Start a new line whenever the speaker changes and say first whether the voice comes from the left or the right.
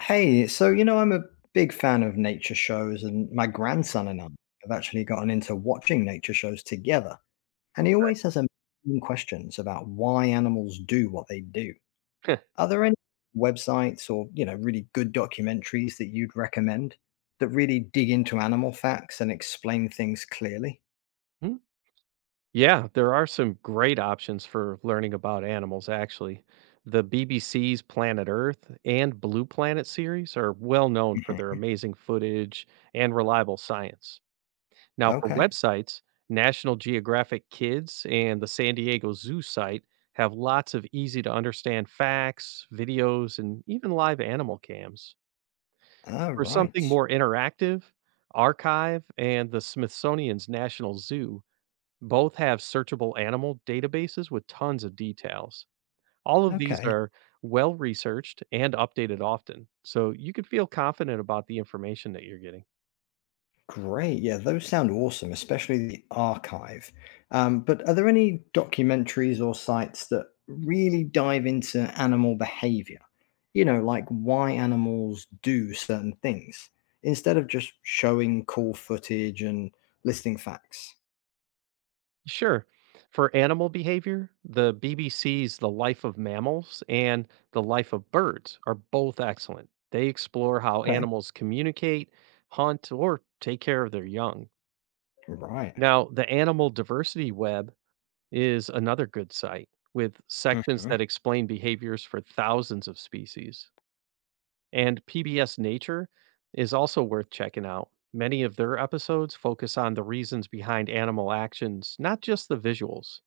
left: Hey, so I'm a big fan of nature shows, and my grandson and I have actually gotten into watching nature shows together. And he always has a million questions about why animals do what they do.
right: Heh.
left: Are there any websites or really good documentaries that you'd recommend that really dig into animal facts and explain things clearly?
right: Hmm. Yeah, there are some great options for learning about animals, actually. The BBC's Planet Earth and Blue Planet series are well known for their
left: Mhm.
right: amazing footage and reliable science. Now, for
left: Okay.
right: websites, National Geographic Kids and the San Diego Zoo site have lots of easy to understand facts, videos, and even live animal cams.
left: All
right: For something
left: right.
right: more interactive, Archive and the Smithsonian's National Zoo both have searchable animal databases with tons of details. All of these
left: Okay.
right: are well researched and updated often, so you can feel confident about the information that you're getting.
left: Great. Yeah, those sound awesome, especially the archive. But are there any documentaries or sites that really dive into animal behavior? Like why animals do certain things, instead of just showing cool footage and listing facts.
right: Sure. For animal behavior, the BBC's The Life of Mammals and The Life of Birds are both excellent. They explore how
left: Okay.
right: animals communicate, hunt, or take care of their young.
left: Right.
right: Now, the Animal Diversity Web is another good site with sections
left: Hmm.
right: that explain behaviors for thousands of species. And PBS Nature is also worth checking out. Many of their episodes focus on the reasons behind animal actions, not just the visuals.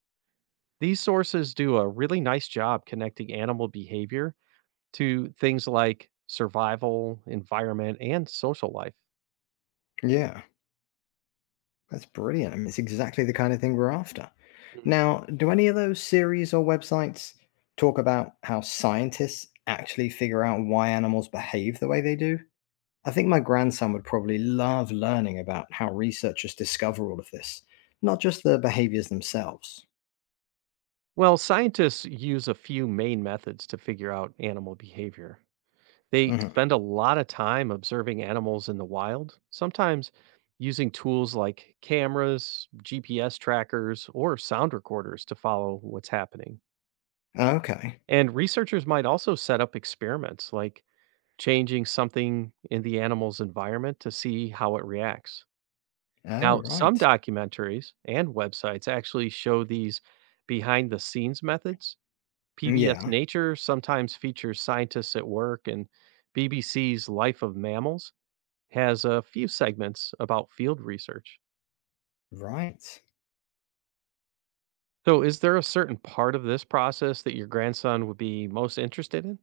right: These sources do a really nice job connecting animal behavior to things like survival, environment, and social life.
left: Yeah. That's brilliant. I mean, it's exactly the kind of thing we're after.
right: Mhm.
left: Now, do any of those series or websites talk about how scientists actually figure out why animals behave the way they do? I think my grandson would probably love learning about how researchers discover all of this, not just the behaviors themselves.
right: Well, scientists use a few main methods to figure out animal behavior. They
left: Hmm.
right: spend a lot of time observing animals in the wild, sometimes using tools like cameras, GPS trackers, or sound recorders to follow what's happening.
left: Okay.
right: And researchers might also set up experiments like changing something in the animal's environment to see how it reacts.
left: Oh,
right: Now, some
left: right.
right: documentaries and websites actually show these behind the scenes methods. PBS
left: Yeah,
right: Nature sometimes features scientists at work, and BBC's Life of Mammals has a few segments about field research.
left: right.
right: So, is there a certain part of this process that your grandson would be most interested in?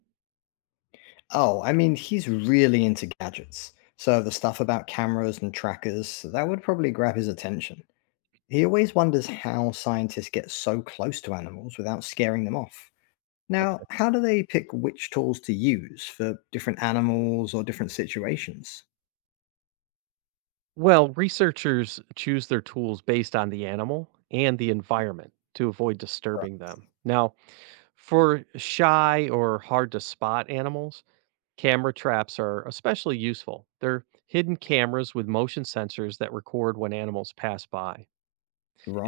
left: Oh, I mean, he's really into gadgets. So the stuff about cameras and trackers, that would probably grab his attention. He always wonders how scientists get so close to animals without scaring them off.
right: Gotcha.
left: Now, how do they pick which tools to use for different animals or different situations?
right: Well, researchers choose their tools based on the animal and the environment to avoid
left: Right,
right: disturbing them. Now, for shy or hard to spot animals, camera traps are especially useful. They're hidden cameras with motion sensors that record when animals pass by.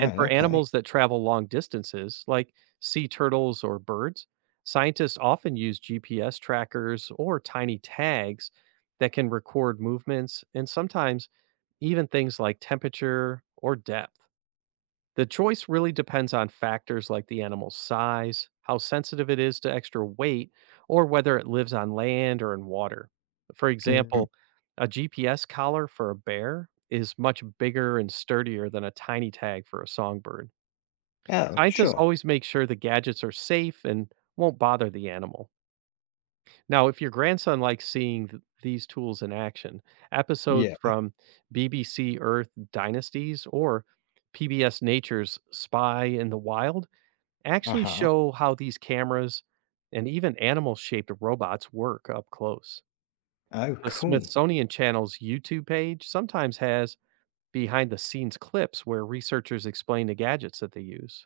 right: And for
left: okay.
right: animals that travel long distances, like sea turtles or birds, scientists often use GPS trackers or tiny tags that can record movements and sometimes even things like temperature or depth. The choice really depends on factors like the animal's size, how sensitive it is to extra weight, or whether it lives on land or in water. For
left: Mhm.
right: example, a GPS collar for a bear is much bigger and sturdier than a tiny tag for a songbird.
left: Oh,
right: Scientists
left: sure.
right: always make sure the gadgets are safe and won't bother the animal. Now, if your grandson likes seeing these tools in action, episodes
left: Yeah.
right: from BBC Earth Dynasties or PBS Nature's Spy in the Wild actually
left: Uh-huh.
right: show how these cameras and even animal shaped robots work up close.
left: Oh,
right: The
left: cool.
right: Smithsonian Channel's YouTube page sometimes has behind the scenes clips where researchers explain the gadgets that they use.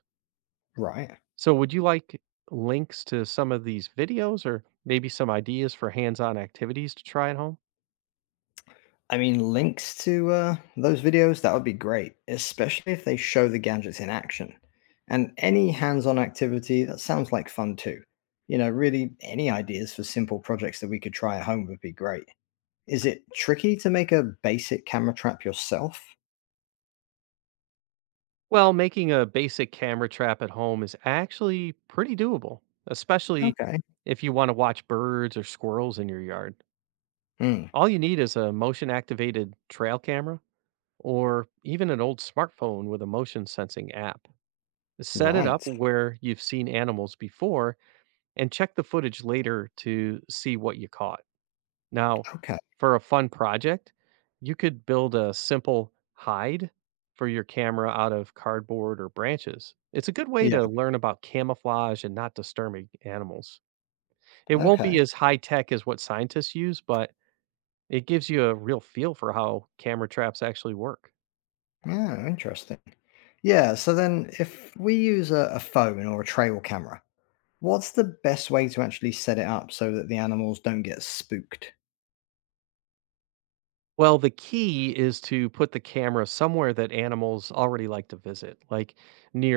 left: Right.
right: So, would you like links to some of these videos or maybe some ideas for hands on activities to try at home?
left: I mean, links to those videos, that would be great, especially if they show the gadgets in action. And any hands on activity, that sounds like fun too. Any ideas for simple projects that we could try at home would be great. Is it tricky to make a basic camera trap yourself?
right: Well, making a basic camera trap at home is actually pretty doable, especially
left: Okay.
right: if you want to watch birds or squirrels in your yard.
left: Mm,
right: All you need is a motion activated trail camera or even an old smartphone with a motion sensing app. Set it up
left: right.
right: where you've seen animals before and check the footage later to see what you caught. Now,
left: Okay.
right: for a fun project, you could build a simple hide for your camera out of cardboard or branches. It's a good way
left: Yeah.
right: to learn about camouflage and not disturbing animals. It won't be
left: Okay.
right: as high tech as what scientists use, but it gives you a real feel for how camera traps actually work.
left: Yeah, interesting. Yeah, so then if we use a phone or a trail camera, what's the best way to actually set it up so that the animals don't get spooked?
right: Well, the key is to put the camera somewhere that animals already like to visit, like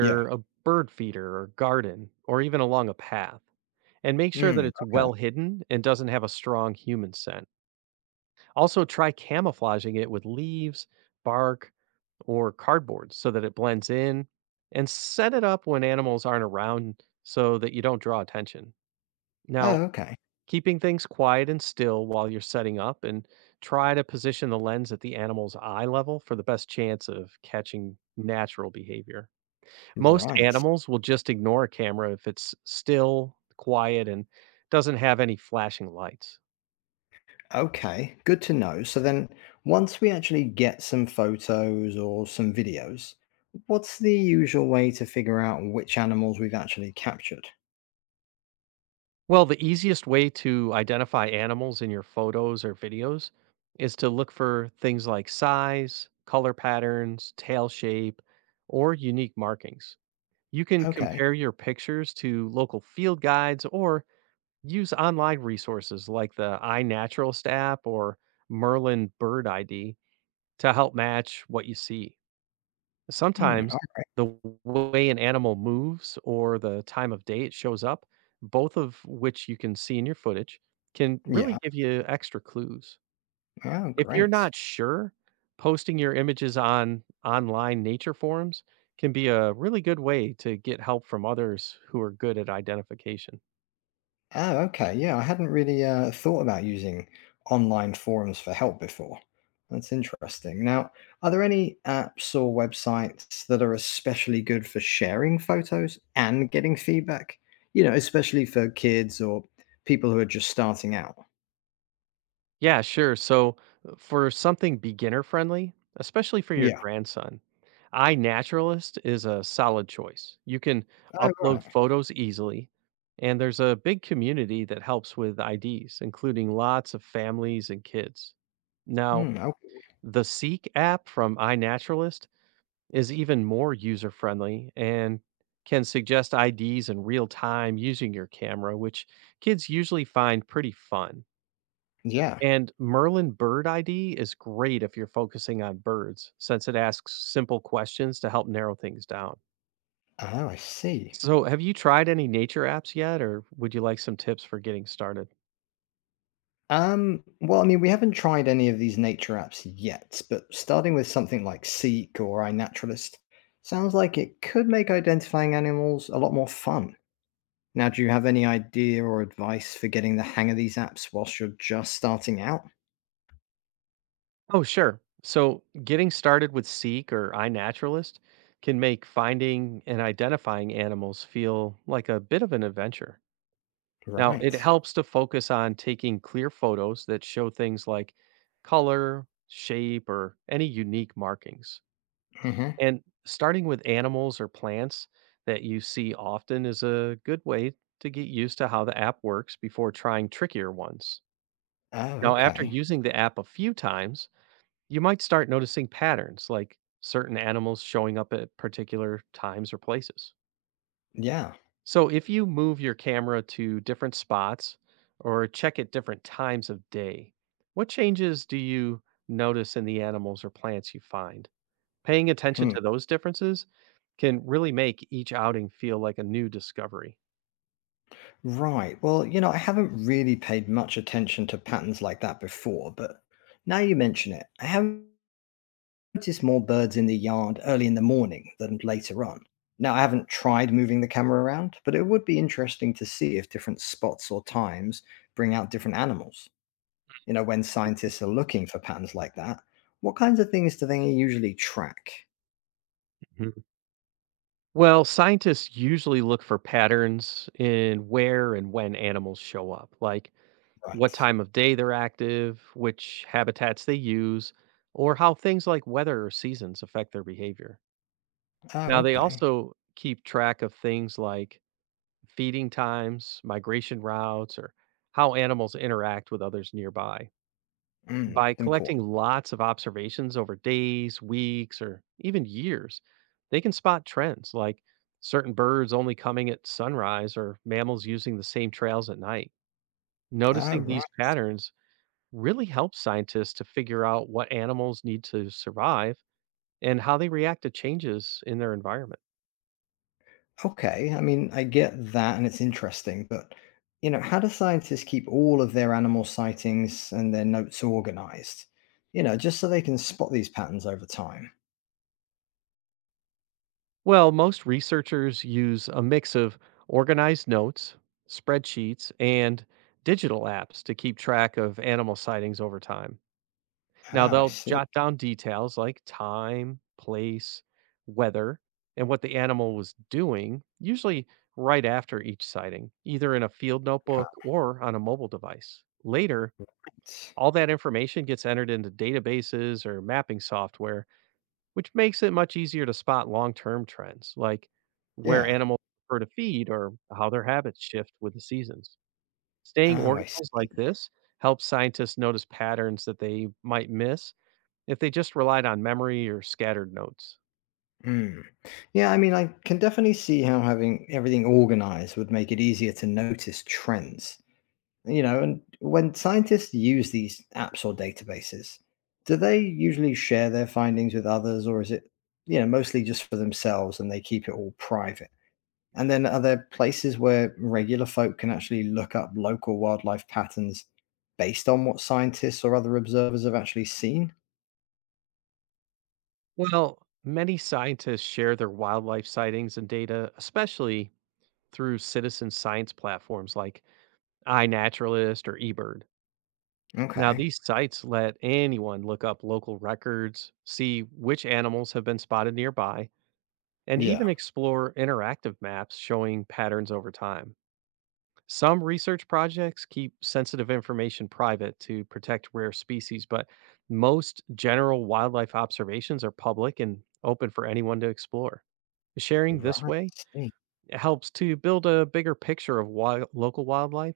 left: Yeah.
right: a bird feeder or garden, or even along a path. And make sure that
left: Mm,
right: it's
left: okay.
right: well hidden and doesn't have a strong human scent. Also, try camouflaging it with leaves, bark, or cardboard so that it blends in. And set it up when animals aren't around so that you don't draw attention. Now,
left: Oh, okay.
right: keeping things quiet and still while you're setting up, and try to position the lens at the animal's eye level for the best chance of catching natural behavior. Most
left: Right.
right: animals will just ignore a camera if it's still, quiet, and doesn't have any flashing lights.
left: Okay, good to know. So then, once we actually get some photos or some videos, what's the usual way to figure out which animals we've actually captured?
right: Well, the easiest way to identify animals in your photos or videos is to look for things like size, color patterns, tail shape, or unique markings. You can
left: Okay.
right: compare your pictures to local field guides or use online resources like the iNaturalist app or Merlin Bird ID to help match what you see.
left: Hmm.
right: Sometimes the way an animal moves or the time of day it shows up, both of which you can see in your footage, can really
left: Yeah.
right: give you extra clues.
left: Oh,
right: If you're
left: great.
right: not sure, posting your images on online nature forums can be a really good way to get help from others who are good at identification.
left: Oh, okay. Yeah, I hadn't really thought about using online forums for help before. That's interesting. Now, are there any apps or websites that are especially good for sharing photos and getting feedback? Especially for kids or people who are just starting out.
right: Yeah, sure. So, for something beginner friendly, especially for your
left: Yeah.
right: grandson, iNaturalist is a solid choice. You can
left: Oh,
right: upload
left: right.
right: photos easily, and there's a big community that helps with IDs, including lots of families and kids. Now,
left: Hmm. Oh,
right: the Seek app from iNaturalist is even more user friendly and can suggest IDs in real time using your camera, which kids usually find pretty fun.
left: yeah.
right: And Merlin Bird ID is great if you're focusing on birds, since it asks simple questions to help narrow things down.
left: Oh, I see.
right: So, have you tried any nature apps yet, or would you like some tips for getting started?
left: Well, I mean, we haven't tried any of these nature apps yet, but starting with something like Seek or iNaturalist sounds like it could make identifying animals a lot more fun. Now, do you have any idea or advice for getting the hang of these apps whilst you're just starting out?
right: Oh, sure. So, getting started with Seek or iNaturalist can make finding and identifying animals feel like a bit of an adventure. Now, it
left: Right.
right: helps to focus on taking clear photos that show things like color, shape, or any unique markings.
left: Mm-hmm.
right: And starting with animals or plants that you see often is a good way to get used to how the app works before trying trickier ones.
left: Oh,
right: Now, after
left: okay.
right: using the app a few times, you might start noticing patterns like certain animals showing up at particular times or places.
left: Yeah.
right: So if you move your camera to different spots or check at different times of day, what changes do you notice in the animals or plants you find? Paying attention
left: Hmm.
right: to those differences can really make each outing feel like a new discovery.
left: Right. Well, I haven't really paid much attention to patterns like that before, but now you mention it, I haven't notice more birds in the yard early in the morning than later on. Now, I haven't tried moving the camera around, but it would be interesting to see if different spots or times bring out different animals. When scientists are looking for patterns like that, what kinds of things do they usually track?
right: Mhm. Well, scientists usually look for patterns in where and when animals show up, like what
left: Right.
right: time of day they're active, which habitats they use, or how things like weather or seasons affect their behavior.
left: Oh,
right: Now they
left: okay.
right: also keep track of things like feeding times, migration routes, or how animals interact with others nearby.
left: Mm,
right: By collecting
left: important.
right: lots of observations over days, weeks, or even years, they can spot trends like certain birds only coming at sunrise or mammals using the same trails at night.
left: Oh,
right: Noticing
left: right.
right: these patterns really helps scientists to figure out what animals need to survive and how they react to changes in their environment.
left: Okay, I mean, I get that and it's interesting, but how do scientists keep all of their animal sightings and their notes organized? Just so they can spot these patterns over time.
right: Well, most researchers use a mix of organized notes, spreadsheets, and digital apps to keep track of animal sightings over time. Now,
left: Oh, I
right: they'll
left: see.
right: jot down details like time, place, weather, and what the animal was doing, usually right after each sighting, either in a field notebook or on a mobile device. Later,
left: Right.
right: all that information gets entered into databases or mapping software which makes it much easier to spot long-term trends like where
left: Yeah.
right: animals prefer to feed or how their habits shift with the seasons. Staying
left: Oh, I
right: organized
left: see.
right: like this helps scientists notice patterns that they might miss if they just relied on memory or scattered notes.
left: Mm. Yeah, I mean, I can definitely see how having everything organized would make it easier to notice trends. You know, and when scientists use these apps or databases, do they usually share their findings with others, or is it mostly just for themselves and they keep it all private? And then are there places where regular folk can actually look up local wildlife patterns based on what scientists or other observers have actually seen?
right: Well, many scientists share their wildlife sightings and data, especially through citizen science platforms like iNaturalist or eBird. Now,
left: Okay.
right: these sites let anyone look up local records, see which animals have been spotted nearby, and
left: Yeah.
right: even explore interactive maps showing patterns over time. Some research projects keep sensitive information private to protect rare species, but most general wildlife observations are public and open for anyone to explore. Sharing
left: Right.
right: this
left: I
right: way
left: see.
right: helps to build a bigger picture of wild, local wildlife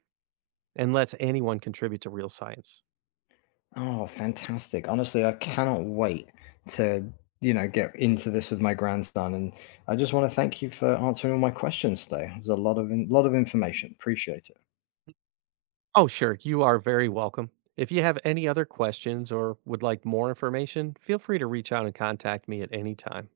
right: and lets anyone contribute to real science.
left: Oh, fantastic. Honestly, I cannot wait to get into this with my grandson. And I just want to thank you for answering all my questions today. It was a lot of information. Appreciate it.
right: Oh, sure. You are very welcome. If you have any other questions or would like more information, feel free to reach out and contact me at any time.